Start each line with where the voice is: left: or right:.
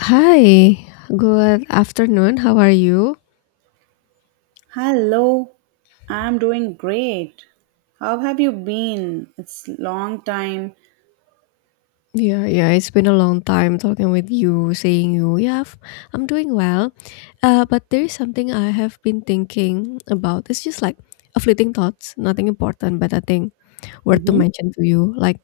left: Hi, good afternoon. How are you?
right: Hello, I'm doing great. How have you been? It's long time.
left: Yeah, yeah, it's been a long time talking with you, saying you, yeah, I'm doing well. But there is something I have been thinking about. It's just like a fleeting thoughts, nothing important, but I think worth to
right: Mhm.
left: mention to you. Like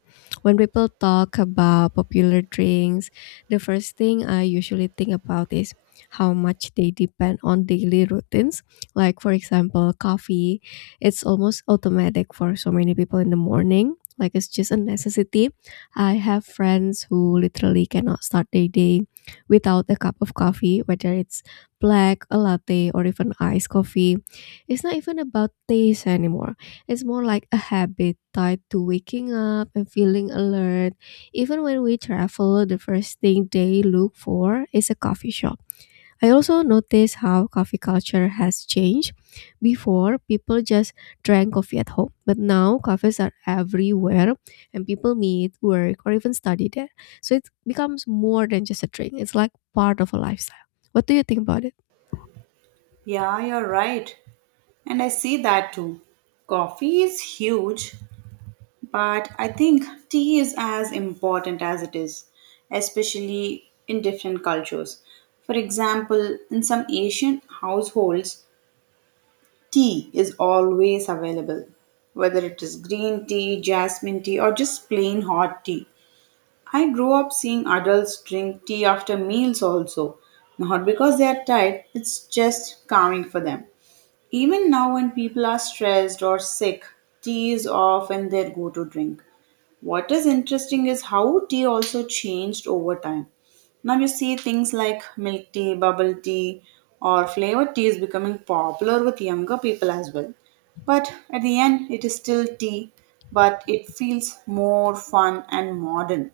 left: when people talk about popular drinks, the first thing I usually think about is how much they depend on daily routines. Like for example, coffee, it's almost automatic for so many people in the morning. Like it's just a necessity. I have friends who literally cannot start their day without a cup of coffee, whether it's black, a latte, or even iced coffee. It's not even about taste anymore. It's more like a habit tied to waking up and feeling alert. Even when we travel, the first thing they look for is a coffee shop. I also noticed how coffee culture has changed. Before, people just drank coffee at home, but now cafes are everywhere and people meet, work, or even study there. So it becomes more than just a drink, it's like part of a lifestyle. What do you think about it?
right: Yeah, you're right. And I see that too. Coffee is huge, but I think tea is as important as it is, especially in different cultures. For example, in some Asian households, tea is always available, whether it is green tea, jasmine tea, or just plain hot tea. I grew up seeing adults drink tea after meals also, not because they are tired, it's just calming for them. Even now, when people are stressed or sick, tea is often their go to drink. What is interesting is how tea also changed over time. Now, you see things like milk tea, bubble tea, or flavored tea is becoming popular with younger people as well. But at the end, it is still tea, but it feels more fun and modern.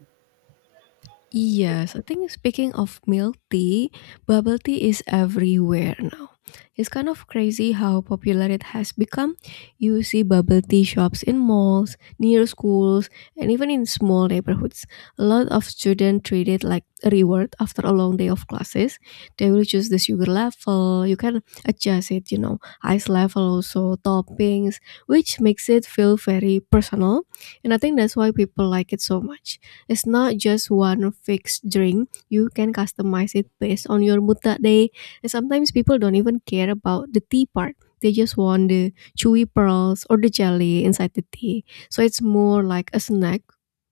left: Yes, I think speaking of milk tea, bubble tea is everywhere now. It's kind of crazy how popular it has become. You see bubble tea shops in malls, near schools, and even in small neighborhoods. A lot of students treat it like a reward after a long day of classes. They will choose the sugar level, you can adjust it, you know, ice level also, toppings, which makes it feel very personal. And I think that's why people like it so much, it's not just one fixed drink. You can customize it based on your mood that day. And sometimes people don't even care about the tea part. They just want the chewy pearls or the jelly inside the tea. So it's more like a snack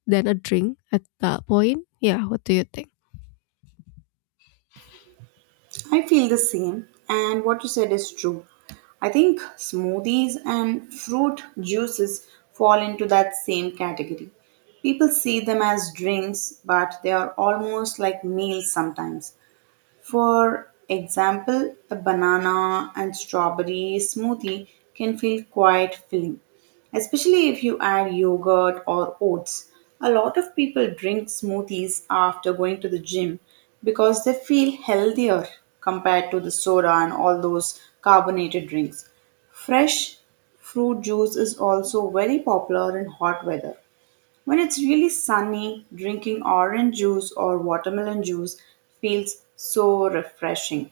left: than a drink at that point. Yeah, what do you think?
right: I feel the same, and what you said is true. I think smoothies and fruit juices fall into that same category. People see them as drinks, but they are almost like meals sometimes. For example, a banana and strawberry smoothie can feel quite filling, especially if you add yogurt or oats. A lot of people drink smoothies after going to the gym because they feel healthier compared to the soda and all those carbonated drinks. Fresh fruit juice is also very popular in hot weather when it's really sunny, drinking orange juice or watermelon juice feels so refreshing.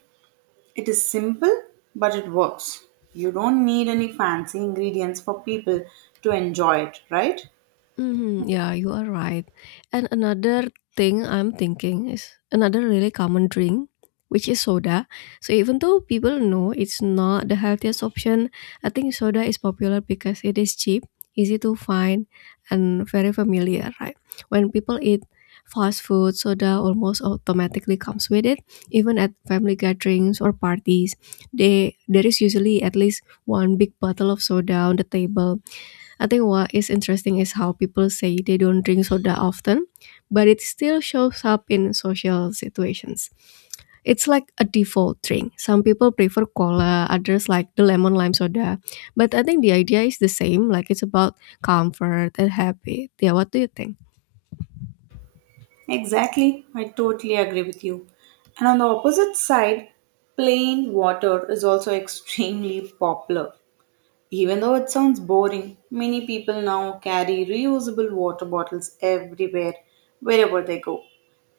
right: It is simple, but it works. You don't need any fancy ingredients for people to enjoy it, right?
left: Mhm, yeah, you are right. And another thing I'm thinking is another really common drink, which is soda. So even though people know it's not the healthiest option, I think soda is popular because it is cheap, easy to find, and very familiar, right? When people eat fast food, soda almost automatically comes with it. Even at family gatherings or parties, they there is usually at least one big bottle of soda on the table. I think what is interesting is how people say they don't drink soda often, but it still shows up in social situations. It's like a default drink. Some people prefer cola, others like the lemon lime soda. But I think the idea is the same, like it's about comfort and habit. Yeah, what do you think?
right: Exactly, I totally agree with you. And on the opposite side, plain water is also extremely popular. Even though it sounds boring, many people now carry reusable water bottles everywhere, wherever they go.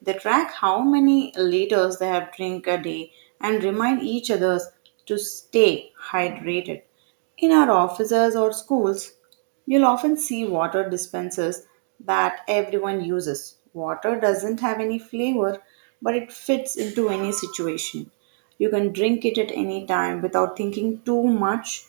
right: They track how many liters they have drink a day and remind each others to stay hydrated. In our offices or schools, you'll often see water dispensers that everyone uses. Water doesn't have any flavor, but it fits into any situation. You can drink it at any time without thinking too much.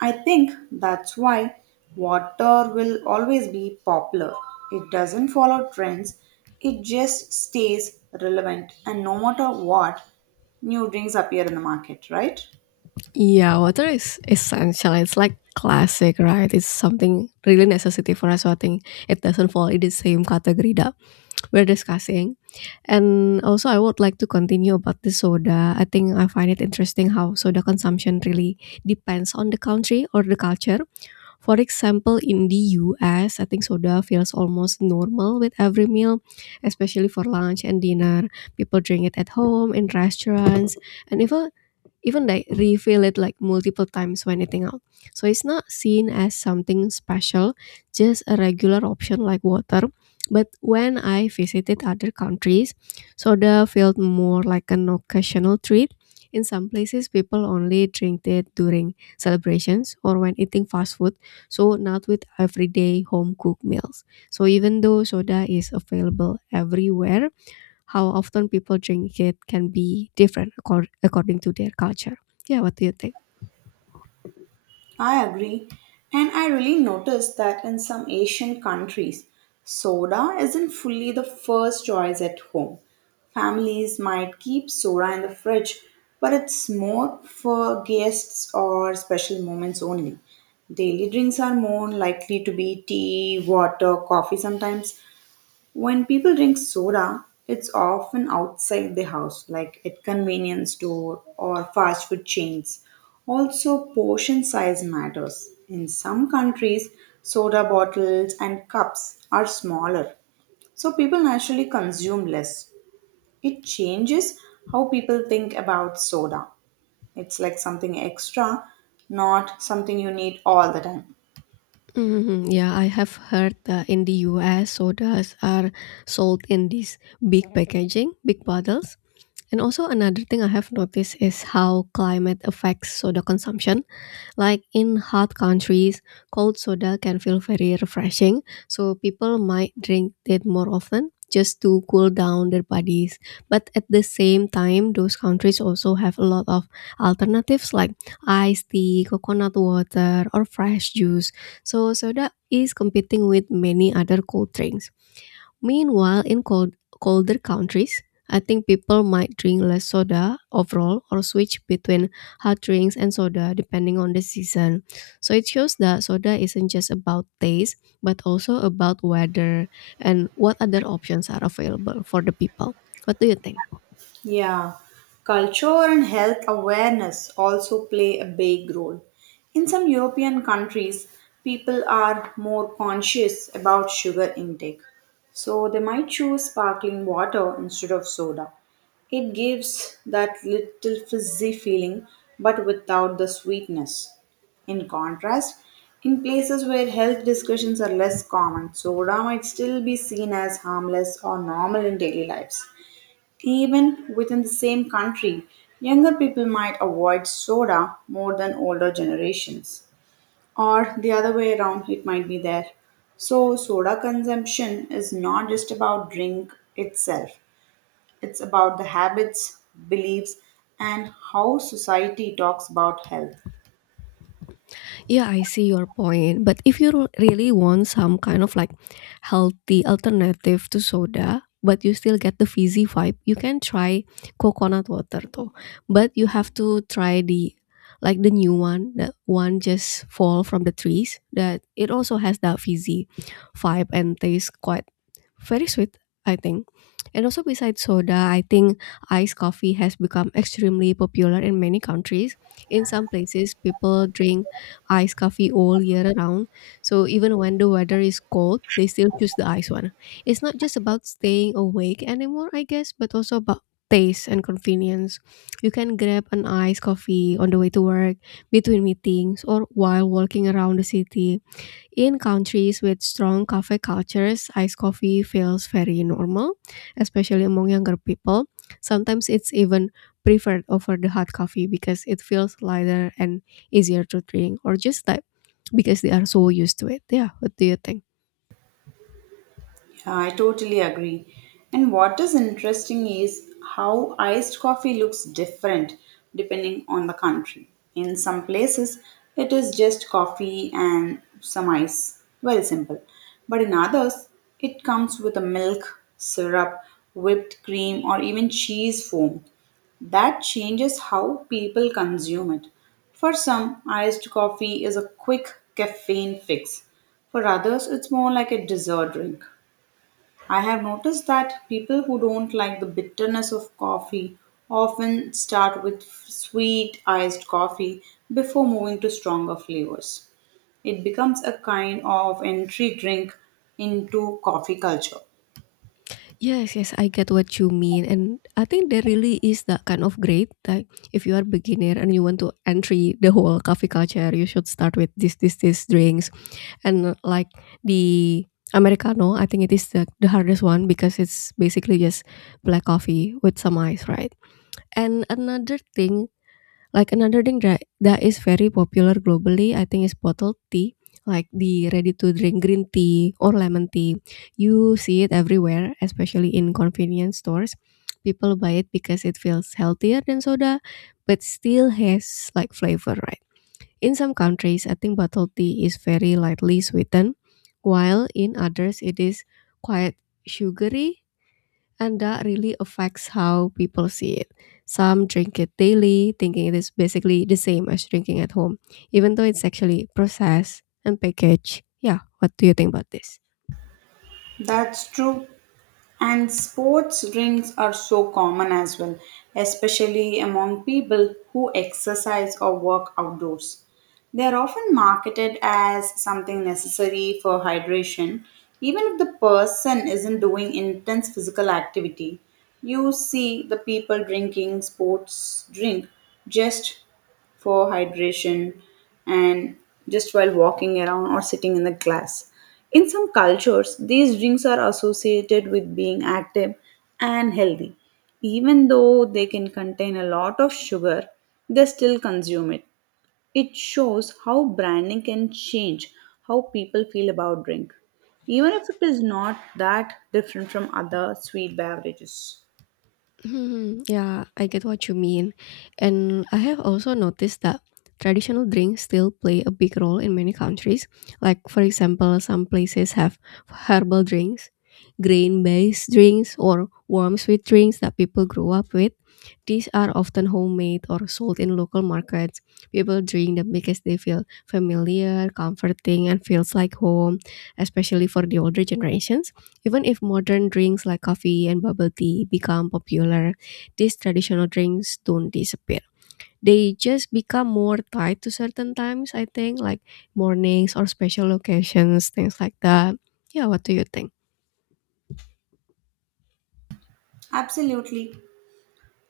right: I think that's why water will always be popular. It doesn't follow trends, it just stays relevant, and no matter what, new drinks appear in the market, right?
left: Yeah, water is essential. It's like classic, right? It's something really necessity for us. So I think it doesn't fall in the same category that we're discussing. And also, I would like to continue about the soda. I think I find it interesting how soda consumption really depends on the country or the culture. For example, in the US, I think soda feels almost normal with every meal, especially for lunch and dinner. People drink it at home, in restaurants, and even like refill it like multiple times when eating out. So it's not seen as something special, just a regular option like water. But when I visited other countries, soda felt more like an occasional treat. In some places, people only drink it during celebrations or when eating fast food, so not with everyday home cooked meals. So even though soda is available everywhere, how often people drink it can be different according to their culture. Yeah, what do you think?
right: I agree. And I really noticed that in some Asian countries, soda isn't fully the first choice at home. Families might keep soda in the fridge, but it's more for guests or special moments only. Daily drinks are more likely to be tea, water, coffee sometimes. When people drink soda, it's often outside the house, like at convenience store or fast food chains. Also, portion size matters. In some countries, soda bottles and cups are smaller, so people naturally consume less. It changes how people think about soda. It's like something extra, not something you need all the time.
left: Mhm, yeah, I have heard that in the US, sodas are sold in these big packaging, big bottles. And also, another thing I have noticed is how climate affects soda consumption. Like in hot countries, cold soda can feel very refreshing, so people might drink it more often just to cool down their bodies. But at the same time, those countries also have a lot of alternatives like iced tea, coconut water, or fresh juice. So soda is competing with many other cold drinks. Meanwhile, in colder countries, I think people might drink less soda overall or switch between hard drinks and soda depending on the season. So it shows that soda isn't just about taste, but also about weather and what other options are available for the people. What do you think?
right: Yeah, culture and health awareness also play a big role. In some European countries, people are more conscious about sugar intake, so they might choose sparkling water instead of soda. It gives that little fizzy feeling but without the sweetness. In contrast, in places where health discussions are less common, soda might still be seen as harmless or normal in daily lives. Even within the same country, younger people might avoid soda more than older generations. Or the other way around, it might be there. So, soda consumption is not just about drink itself, it's about the habits, beliefs, and how society talks about health.
left: Yeah, I see your point. But if you really want some kind of like healthy alternative to soda, but you still get the fizzy vibe, you can try coconut water though. But you have to try the like the new one, the one just fall from the trees that it also has that fizzy vibe and tastes quite very sweet, I think. And also, besides soda, I think iced coffee has become extremely popular in many countries. In some places, people drink iced coffee all year round. So, even when the weather is cold, they still choose the iced one. It's not just about staying awake anymore, I guess, but also about taste and convenience. You can grab an iced coffee on the way to work, between meetings, or while walking around the city. In countries with strong cafe cultures, iced coffee feels very normal, especially among younger people. Sometimes it's even preferred over the hot coffee because it feels lighter and easier to drink, or just like because they are so used to it. Yeah, what do you think?
right: I totally agree. And what is interesting is how iced coffee looks different depending on the country. In some places, it is just coffee and some ice, very simple. But in others, it comes with a milk, syrup, whipped cream, or even cheese foam. That changes how people consume it. For some, iced coffee is a quick caffeine fix. For others, it's more like a dessert drink. I have noticed that people who don't like the bitterness of coffee often start with sweet iced coffee before moving to stronger flavors. It becomes a kind of entry drink into coffee culture.
left: Yes, yes, I get what you mean, and I think there really is that kind of grade. Like, if you are beginner and you want to entry the whole coffee culture, you should start with this drinks, and like the americano, I think it is the hardest one because it's basically just black coffee with some ice, right? And another thing that is very popular globally, I think, is bottled tea, like the ready to drink green tea or lemon tea. You see it everywhere, especially in convenience stores. People buy it because it feels healthier than soda, but still has like flavor, right? In some countries, I think bottled tea is very lightly sweetened, while in others it is quite sugary, and that really affects how people see it. Some drink it daily, thinking it is basically the same as drinking at home, even though it's actually processed and packaged. Yeah, what do you think about this?
right: That's true. And sports drinks are so common as well, especially among people who exercise or work outdoors. They are often marketed as something necessary for hydration, even if the person isn't doing intense physical activity. You see the people drinking sports drink just for hydration and just while walking around or sitting in the class. In some cultures, these drinks are associated with being active and healthy. Even though they can contain a lot of sugar, they still consume it. It shows how branding can change how people feel about drink, even if it is not that different from other sweet beverages.
left: Mhm, yeah, I get what you mean. And I have also noticed that traditional drinks still play a big role in many countries. Like, for example, some places have herbal drinks, grain based drinks, or warm sweet drinks that people grew up with. These are often homemade or sold in local markets. People drink them because they feel familiar, comforting, and feels like home, especially for the older generations. Even if modern drinks like coffee and bubble tea become popular, these traditional drinks don't disappear. They just become more tied to certain times, I think, like mornings or special occasions, things like that. Yeah, what do you think?
right: Absolutely.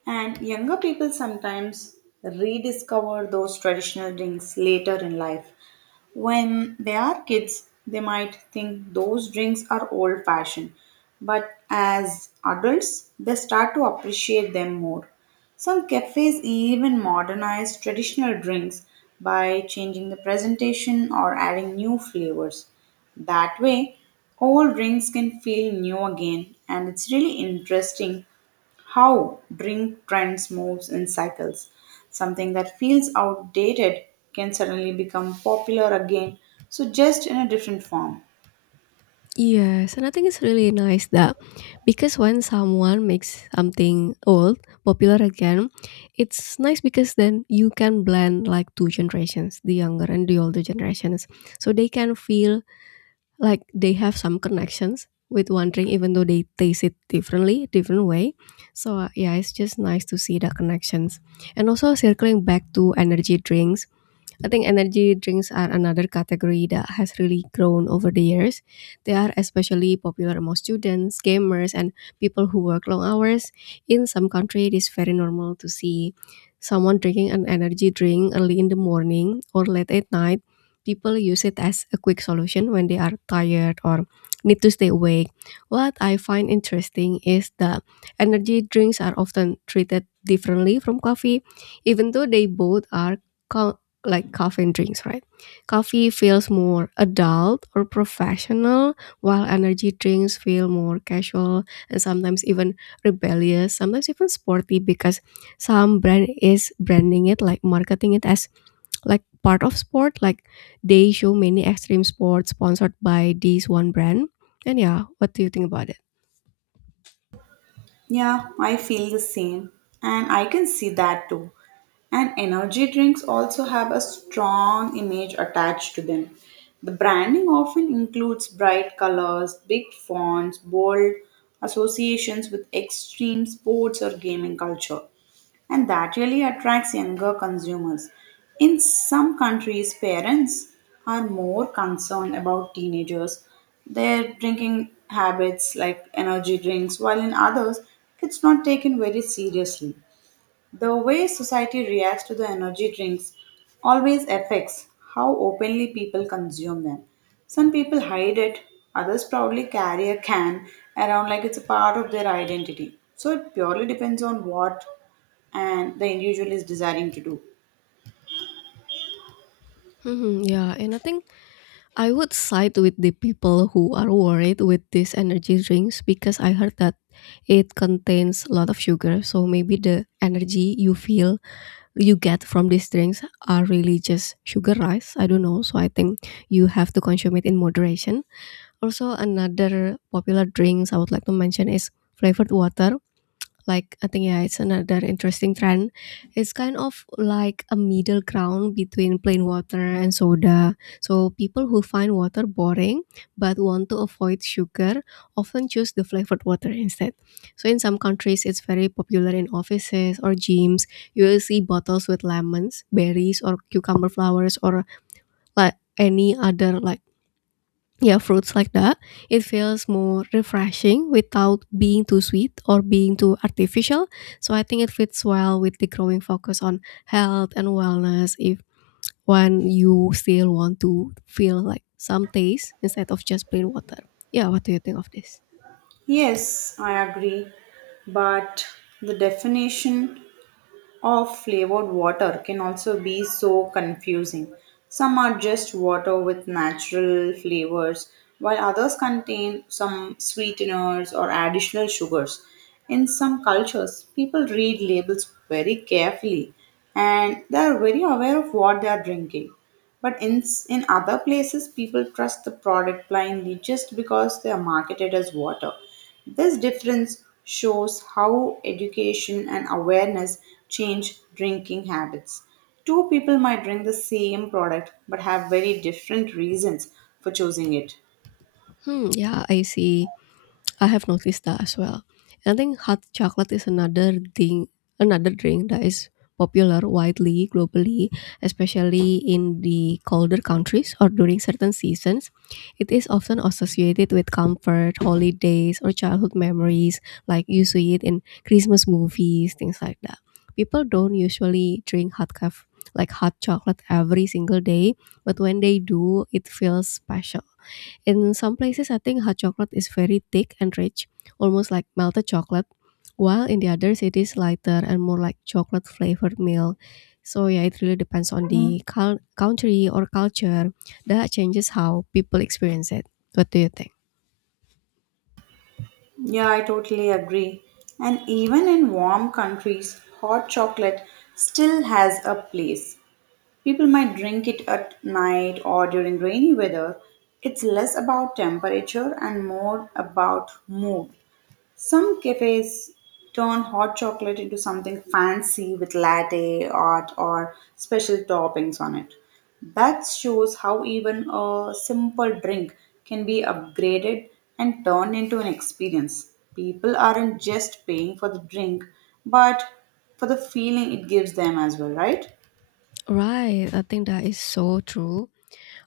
right: And younger people sometimes rediscover those traditional drinks later in life. When they are kids, they might think those drinks are old fashioned, but as adults, they start to appreciate them more. Some cafes even modernize traditional drinks by changing the presentation or adding new flavors. That way, old drinks can feel new again, and it's really interesting how drink trends moves in cycles. Something that feels outdated can suddenly become popular again, so just in a different form.
left: Yes, and I think it's really nice that because when someone makes something old popular again, it's nice because then you can blend like two generations, the younger and the older generations. So they can feel like they have some connections with one drink even though they taste it different way. So yeah, it's just nice to see the connections. And also circling back to energy drinks, I think energy drinks are another category that has really grown over the years. They are especially popular among students, gamers, and people who work long hours. In some countries, it is very normal to see someone drinking an energy drink early in the morning or late at night. People use it as a quick solution when they are tired or need to stay awake. What I find interesting is that energy drinks are often treated differently from coffee, even though they both are like coffee and drinks, right? Coffee feels more adult or professional, while energy drinks feel more casual and sometimes even rebellious, sometimes even sporty because some brand is branding it like marketing it as like part of sport. Like they show many extreme sports sponsored by this one brand. And yeah, what do you think about it?
right: Yeah, I feel the same, and I can see that too. And energy drinks also have a strong image attached to them. The branding often includes bright colors, big fonts, bold associations with extreme sports or gaming culture, and that really attracts younger consumers. In some countries, parents are more concerned about teenagers, their drinking habits like energy drinks, while in others, it's not taken very seriously. The way society reacts to the energy drinks always affects how openly people consume them. Some people hide it, others proudly carry a can around like it's a part of their identity. So it purely depends on what and the individual is desiring to do.
left: Yeah, and I think I would side with the people who are worried with these energy drinks because I heard that it contains a lot of sugar. So maybe the energy you feel you get from these drinks are really just sugarized. I don't know. So I think you have to consume it in moderation. Also, another popular drinks I would like to mention is flavored water, like I think yeah, it's another interesting trend. It's kind of like a middle ground between plain water and soda. So people who find water boring but want to avoid sugar often choose the flavored water instead. So in some countries, it's very popular in offices or gyms. You will see bottles with lemons, berries, or cucumber flowers, or like any other like yeah, fruits like that. It feels more refreshing without being too sweet or being too artificial, so I think it fits well with the growing focus on health and wellness if when you still want to feel like some taste instead of just plain water. Yeah, what do you think of this?
right: Yes, I agree, but the definition of flavored water can also be so confusing. Some are just water with natural flavors, while others contain some sweeteners or additional sugars. In some cultures, people read labels very carefully and they are very aware of what they are drinking. But in other places, people trust the product blindly just because they are marketed as water. This difference shows how education and awareness change drinking habits. Two people might drink the same product but have very different reasons for choosing it.
left: Yeah, I see. I have noticed that as well. And I think hot chocolate is another thing, another drink that is popular widely globally, especially in the colder countries or during certain seasons. It is often associated with comfort, holidays, or childhood memories, like you see it in Christmas movies, things like that. People don't usually drink hot coffee like hot chocolate every single day, but when they do, it feels special. In some places, I think hot chocolate is very thick and rich, almost like melted chocolate, while in the others, it is lighter and more like chocolate flavored milk. So, yeah, it really depends on the country or culture that changes how people experience it. What do you think?
right: Yeah, I totally agree. And even in warm countries, hot chocolate still has a place. People might drink it at night or during rainy weather. It's less about temperature and more about mood. Some cafes turn hot chocolate into something fancy with latte art or special toppings on it. That shows how even a simple drink can be upgraded and turned into an experience. People aren't just paying for the drink, but for the feeling it gives them as well, right?
left: Right, I think that is so true.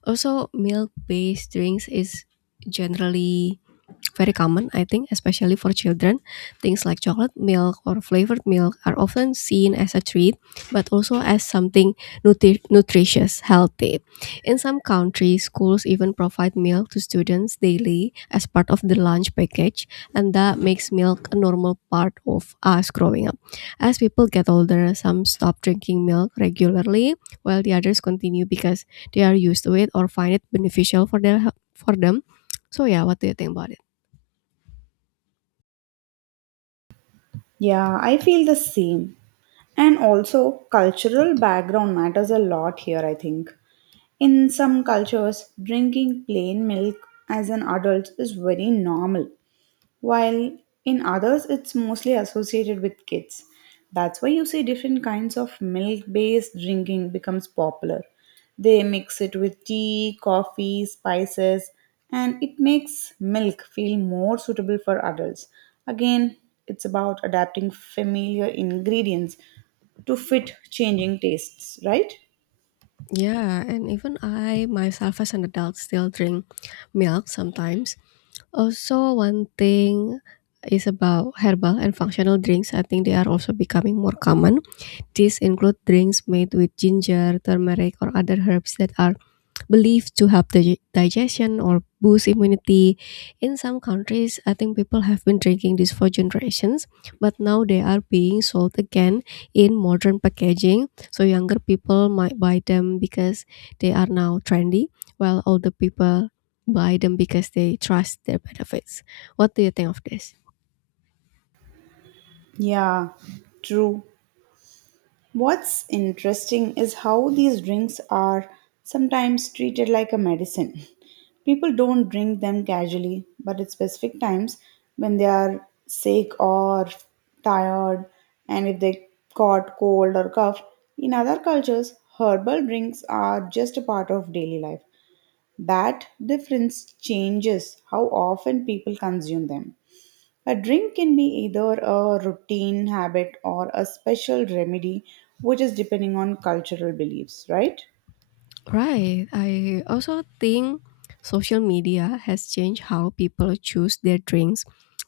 left: Also, milk-based drinks is generally very common, I think, especially for children. Things like chocolate milk or flavored milk are often seen as a treat, but also as something nutritious, healthy. In some countries, schools even provide milk to students daily as part of the lunch package, and that makes milk a normal part of us growing up. As people get older, some stop drinking milk regularly, while the others continue because they are used to it or find it beneficial for their for them. So yeah, what do you think about it?
right: Yeah, I feel the same. And also, cultural background matters a lot here, I think. In some cultures, drinking plain milk as an adult is very normal, while in others it's mostly associated with kids. That's why you see different kinds of milk based drinking becomes popular. They mix it with tea, coffee, spices, and it makes milk feel more suitable for adults. Again, it's about adapting familiar ingredients to fit changing tastes, right?
left: Yeah, and even I myself as an adult still drink milk sometimes. Also, one thing is about herbal and functional drinks. I think they are also becoming more common. These include drinks made with ginger, turmeric, or other herbs that are believed to help digestion or boost immunity. In some countries, I think people have been drinking this for generations, but now they are being sold again in modern packaging. So younger people might buy them because they are now trendy, while older people buy them because they trust their benefits. What do you think of this?
right: Yeah, true. What's interesting is how these drinks are sometimes treated like a medicine. People don't drink them casually, but at specific times when they are sick or tired, and if they caught cold or cough. In other cultures, herbal drinks are just a part of daily life. That difference changes how often people consume them. A drink can be either a routine habit or a special remedy, which is depending on cultural beliefs, right?
left: Right. I also think social media has changed how people choose their drinks.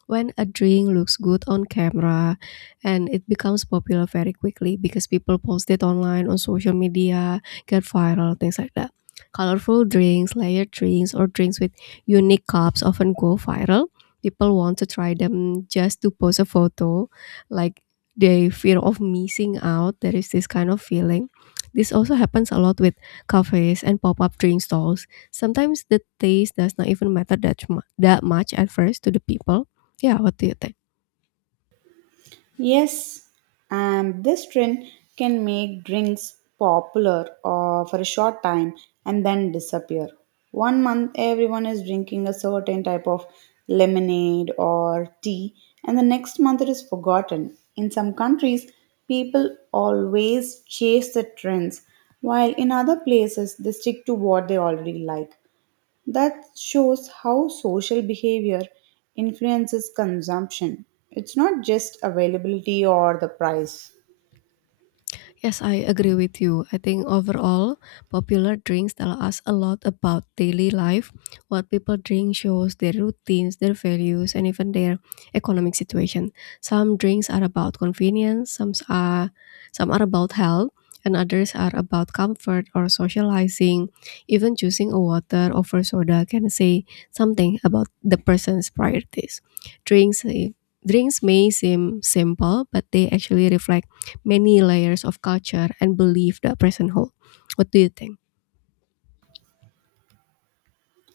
left: When a drink looks good on camera and it becomes popular very quickly because people post it online on social media, get viral, things like that. Colorful drinks, layered drinks, or drinks with unique cups often go viral. People want to try them just to post a photo, like they fear of missing out. There is this kind of feeling. This also happens a lot with cafes, and pop-up drink stalls. Sometimes the taste does not even matter that much at first to the people. Yeah, what do you think?
right: Yes, and this trend can make drinks popular for a short time and then disappear. One month, everyone is drinking a certain type of lemonade or tea, and the next month, it is forgotten. In some countries, people always chase the trends, while in other places, they stick to what they already like. That shows how social behavior influences consumption. It's not just availability or the price.
left: Yes, I agree with you. I think overall, popular drinks tell us a lot about daily life. What people drink shows their routines, their values, and even their economic situation. Some drinks are about convenience, some are about health, and others are about comfort or socializing. Even choosing a water over soda can say something about the person's priorities. Drinks eh, Drinks may seem simple, but they actually reflect many layers of culture and belief that person hold. What do you think?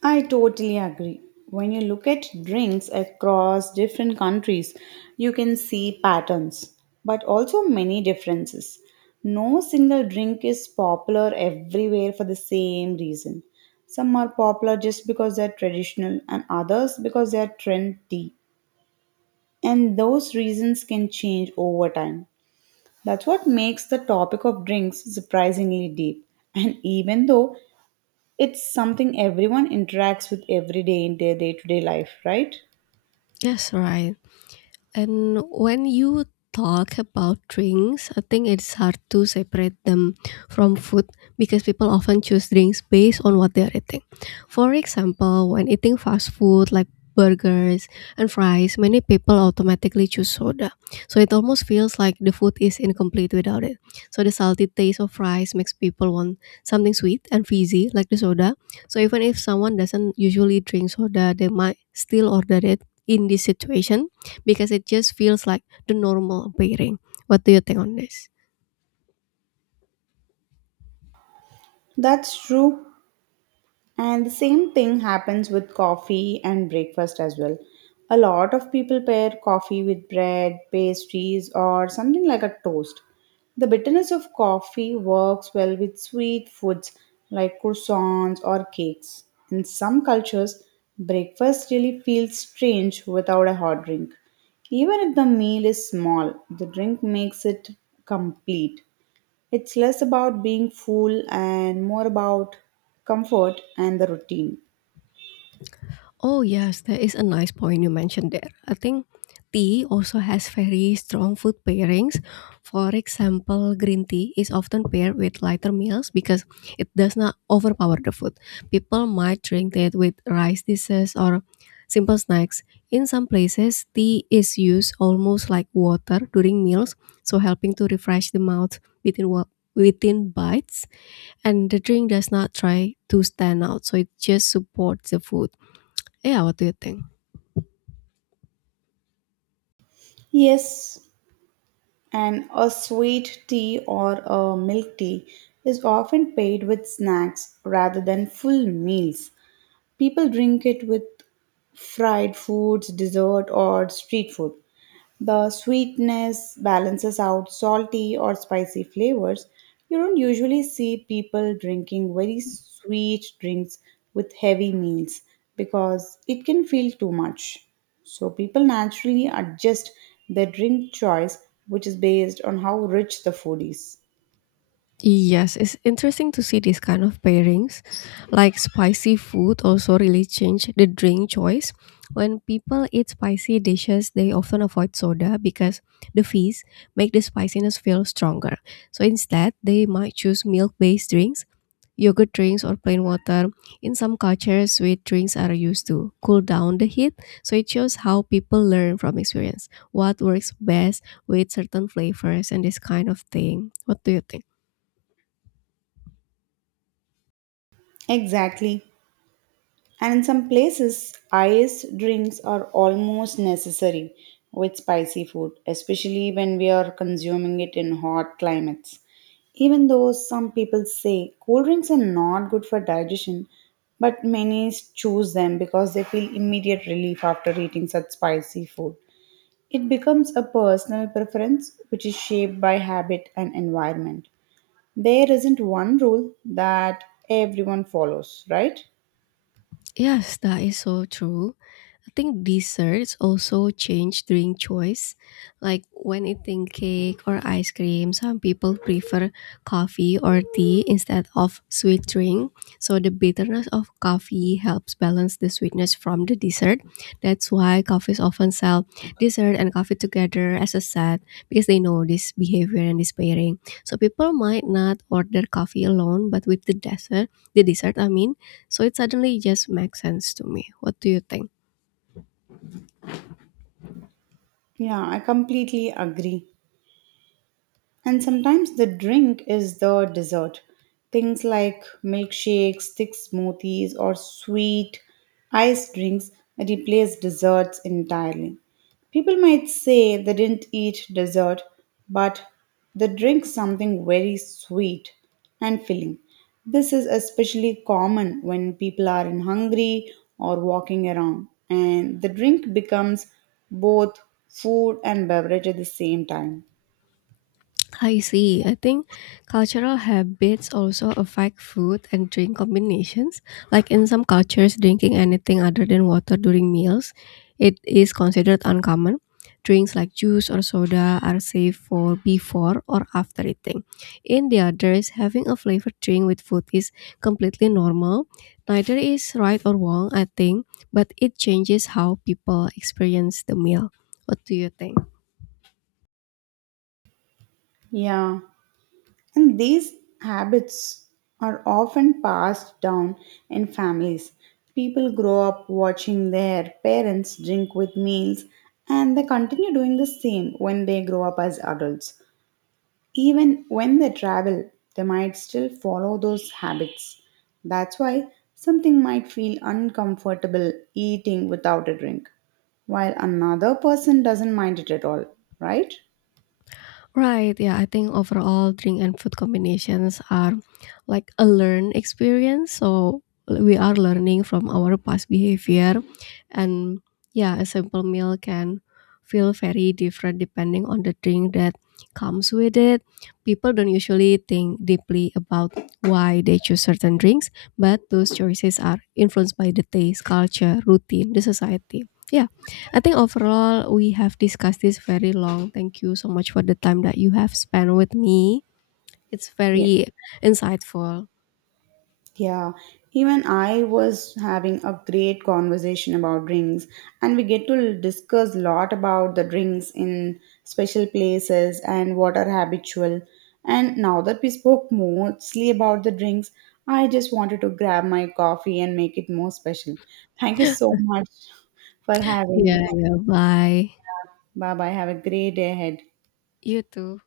right: I totally agree. When you look at drinks across different countries, you can see patterns, but also many differences. No single drink is popular everywhere for the same reason. Some are popular just because they're traditional, and others because they're trendy. And those reasons can change over time. That's what makes the topic of drinks surprisingly deep. And even though it's something everyone interacts with every day in their day to day life, right?
left: Yes, right. And when you talk about drinks, I think it's hard to separate them from food because people often choose drinks based on what they're eating. For example, when eating fast food like burgers and fries, many people automatically choose soda. So it almost feels like the food is incomplete without it. So the salty taste of fries makes people want something sweet and fizzy like the soda. So even if someone doesn't usually drink soda, they might still order it in this situation because it just feels like the normal pairing. What do you think on this?
right: That's true. And the same thing happens with coffee and breakfast as well. A lot of people pair coffee with bread, pastries, or something like a toast. The bitterness of coffee works well with sweet foods like croissants or cakes. In some cultures, breakfast really feels strange without a hot drink. Even if the meal is small, the drink makes it complete. It's less about being full and more about comfort and the routine.
left: Oh, yes, that is a nice point you mentioned there. I think tea also has very strong food pairings. For example, green tea is often paired with lighter meals because it does not overpower the food. People might drink it with rice dishes or simple snacks. In some places, tea is used almost like water during meals, so helping to refresh the mouth within bites. And the drink does not try to stand out, so it just supports the food. Yeah, what do you think?
right: Yes, and a sweet tea or a milk tea is often paired with snacks rather than full meals. People drink it with fried foods, dessert, or street food. The sweetness balances out salty or spicy flavors. You don't usually see people drinking very sweet drinks with heavy meals because it can feel too much. So people naturally adjust their drink choice, which is based on how rich the food is.
left: Yes, it's interesting to see these kind of pairings. Like spicy food also really change the drink choice. When people eat spicy dishes, they often avoid soda because the fizz make the spiciness feel stronger. So instead, they might choose milk-based drinks, yogurt drinks, or plain water. In some cultures, sweet drinks are used to cool down the heat. So it shows how people learn from experience, what works best with certain flavors and this kind of thing. What do you think?
right: Exactly. And in some places, iced drinks are almost necessary with spicy food, especially when we are consuming it in hot climates. Even though some people say cool drinks are not good for digestion, but many choose them because they feel immediate relief after eating such spicy food. It becomes a personal preference which is shaped by habit and environment. There isn't one rule that everyone follows, right?
left: Yes, that is so true. I think desserts also change during choice. Like when eating cake or ice cream, some people prefer coffee or tea instead of sweet drink. So the bitterness of coffee helps balance the sweetness from the dessert. That's why coffees often sell dessert and coffee together as a set because they know this behavior and this pairing. So people might not order coffee alone, but with the dessert I mean, so it suddenly just makes sense to me. What do you think?
right: Yeah, I completely agree. And sometimes the drink is the dessert. Things like milkshakes, thick smoothies, or sweet iced drinks replace desserts entirely. People might say they didn't eat dessert, but they drink something very sweet and filling. This is especially common when people are in hungry or walking around, and the drink becomes both food and beverage at the same time.
left: I see. I think cultural habits also affect food and drink combinations. Like in some cultures, drinking anything other than water during meals, it is considered uncommon. Drinks like juice or soda are safe for before or after eating. In the others, having a flavored drink with food is completely normal. Neither is right or wrong, I think, but it changes how people experience the meal. What do you think?
right: Yeah. And these habits are often passed down in families. People grow up watching their parents drink with meals and they continue doing the same when they grow up as adults. Even when they travel, they might still follow those habits. That's why something might feel uncomfortable eating without a drink, while another person doesn't mind it at all, right?
left: Right. Yeah. I think overall, drink and food combinations are like a learned experience. So we are learning from our past behavior, and yeah, a simple meal can feel very different depending on the drink that comes with it. People don't usually think deeply about why they choose certain drinks, but those choices are influenced by the taste, culture, routine, the society. Yeah. I think overall we have discussed this very long. Thank you so much for the time that you have spent with me. It's
right: Yes.
left: very insightful.
right: Yeah, even I was having a great conversation about drinks, and we get to discuss a lot about the drinks in special places and what are habitual. And now that we spoke mostly about the drinks, I just wanted to grab my coffee and make it more special. Thank you so much for having.
left: Yeah, yeah. Bye.
right: Bye bye. Have a great day ahead.
left: You too.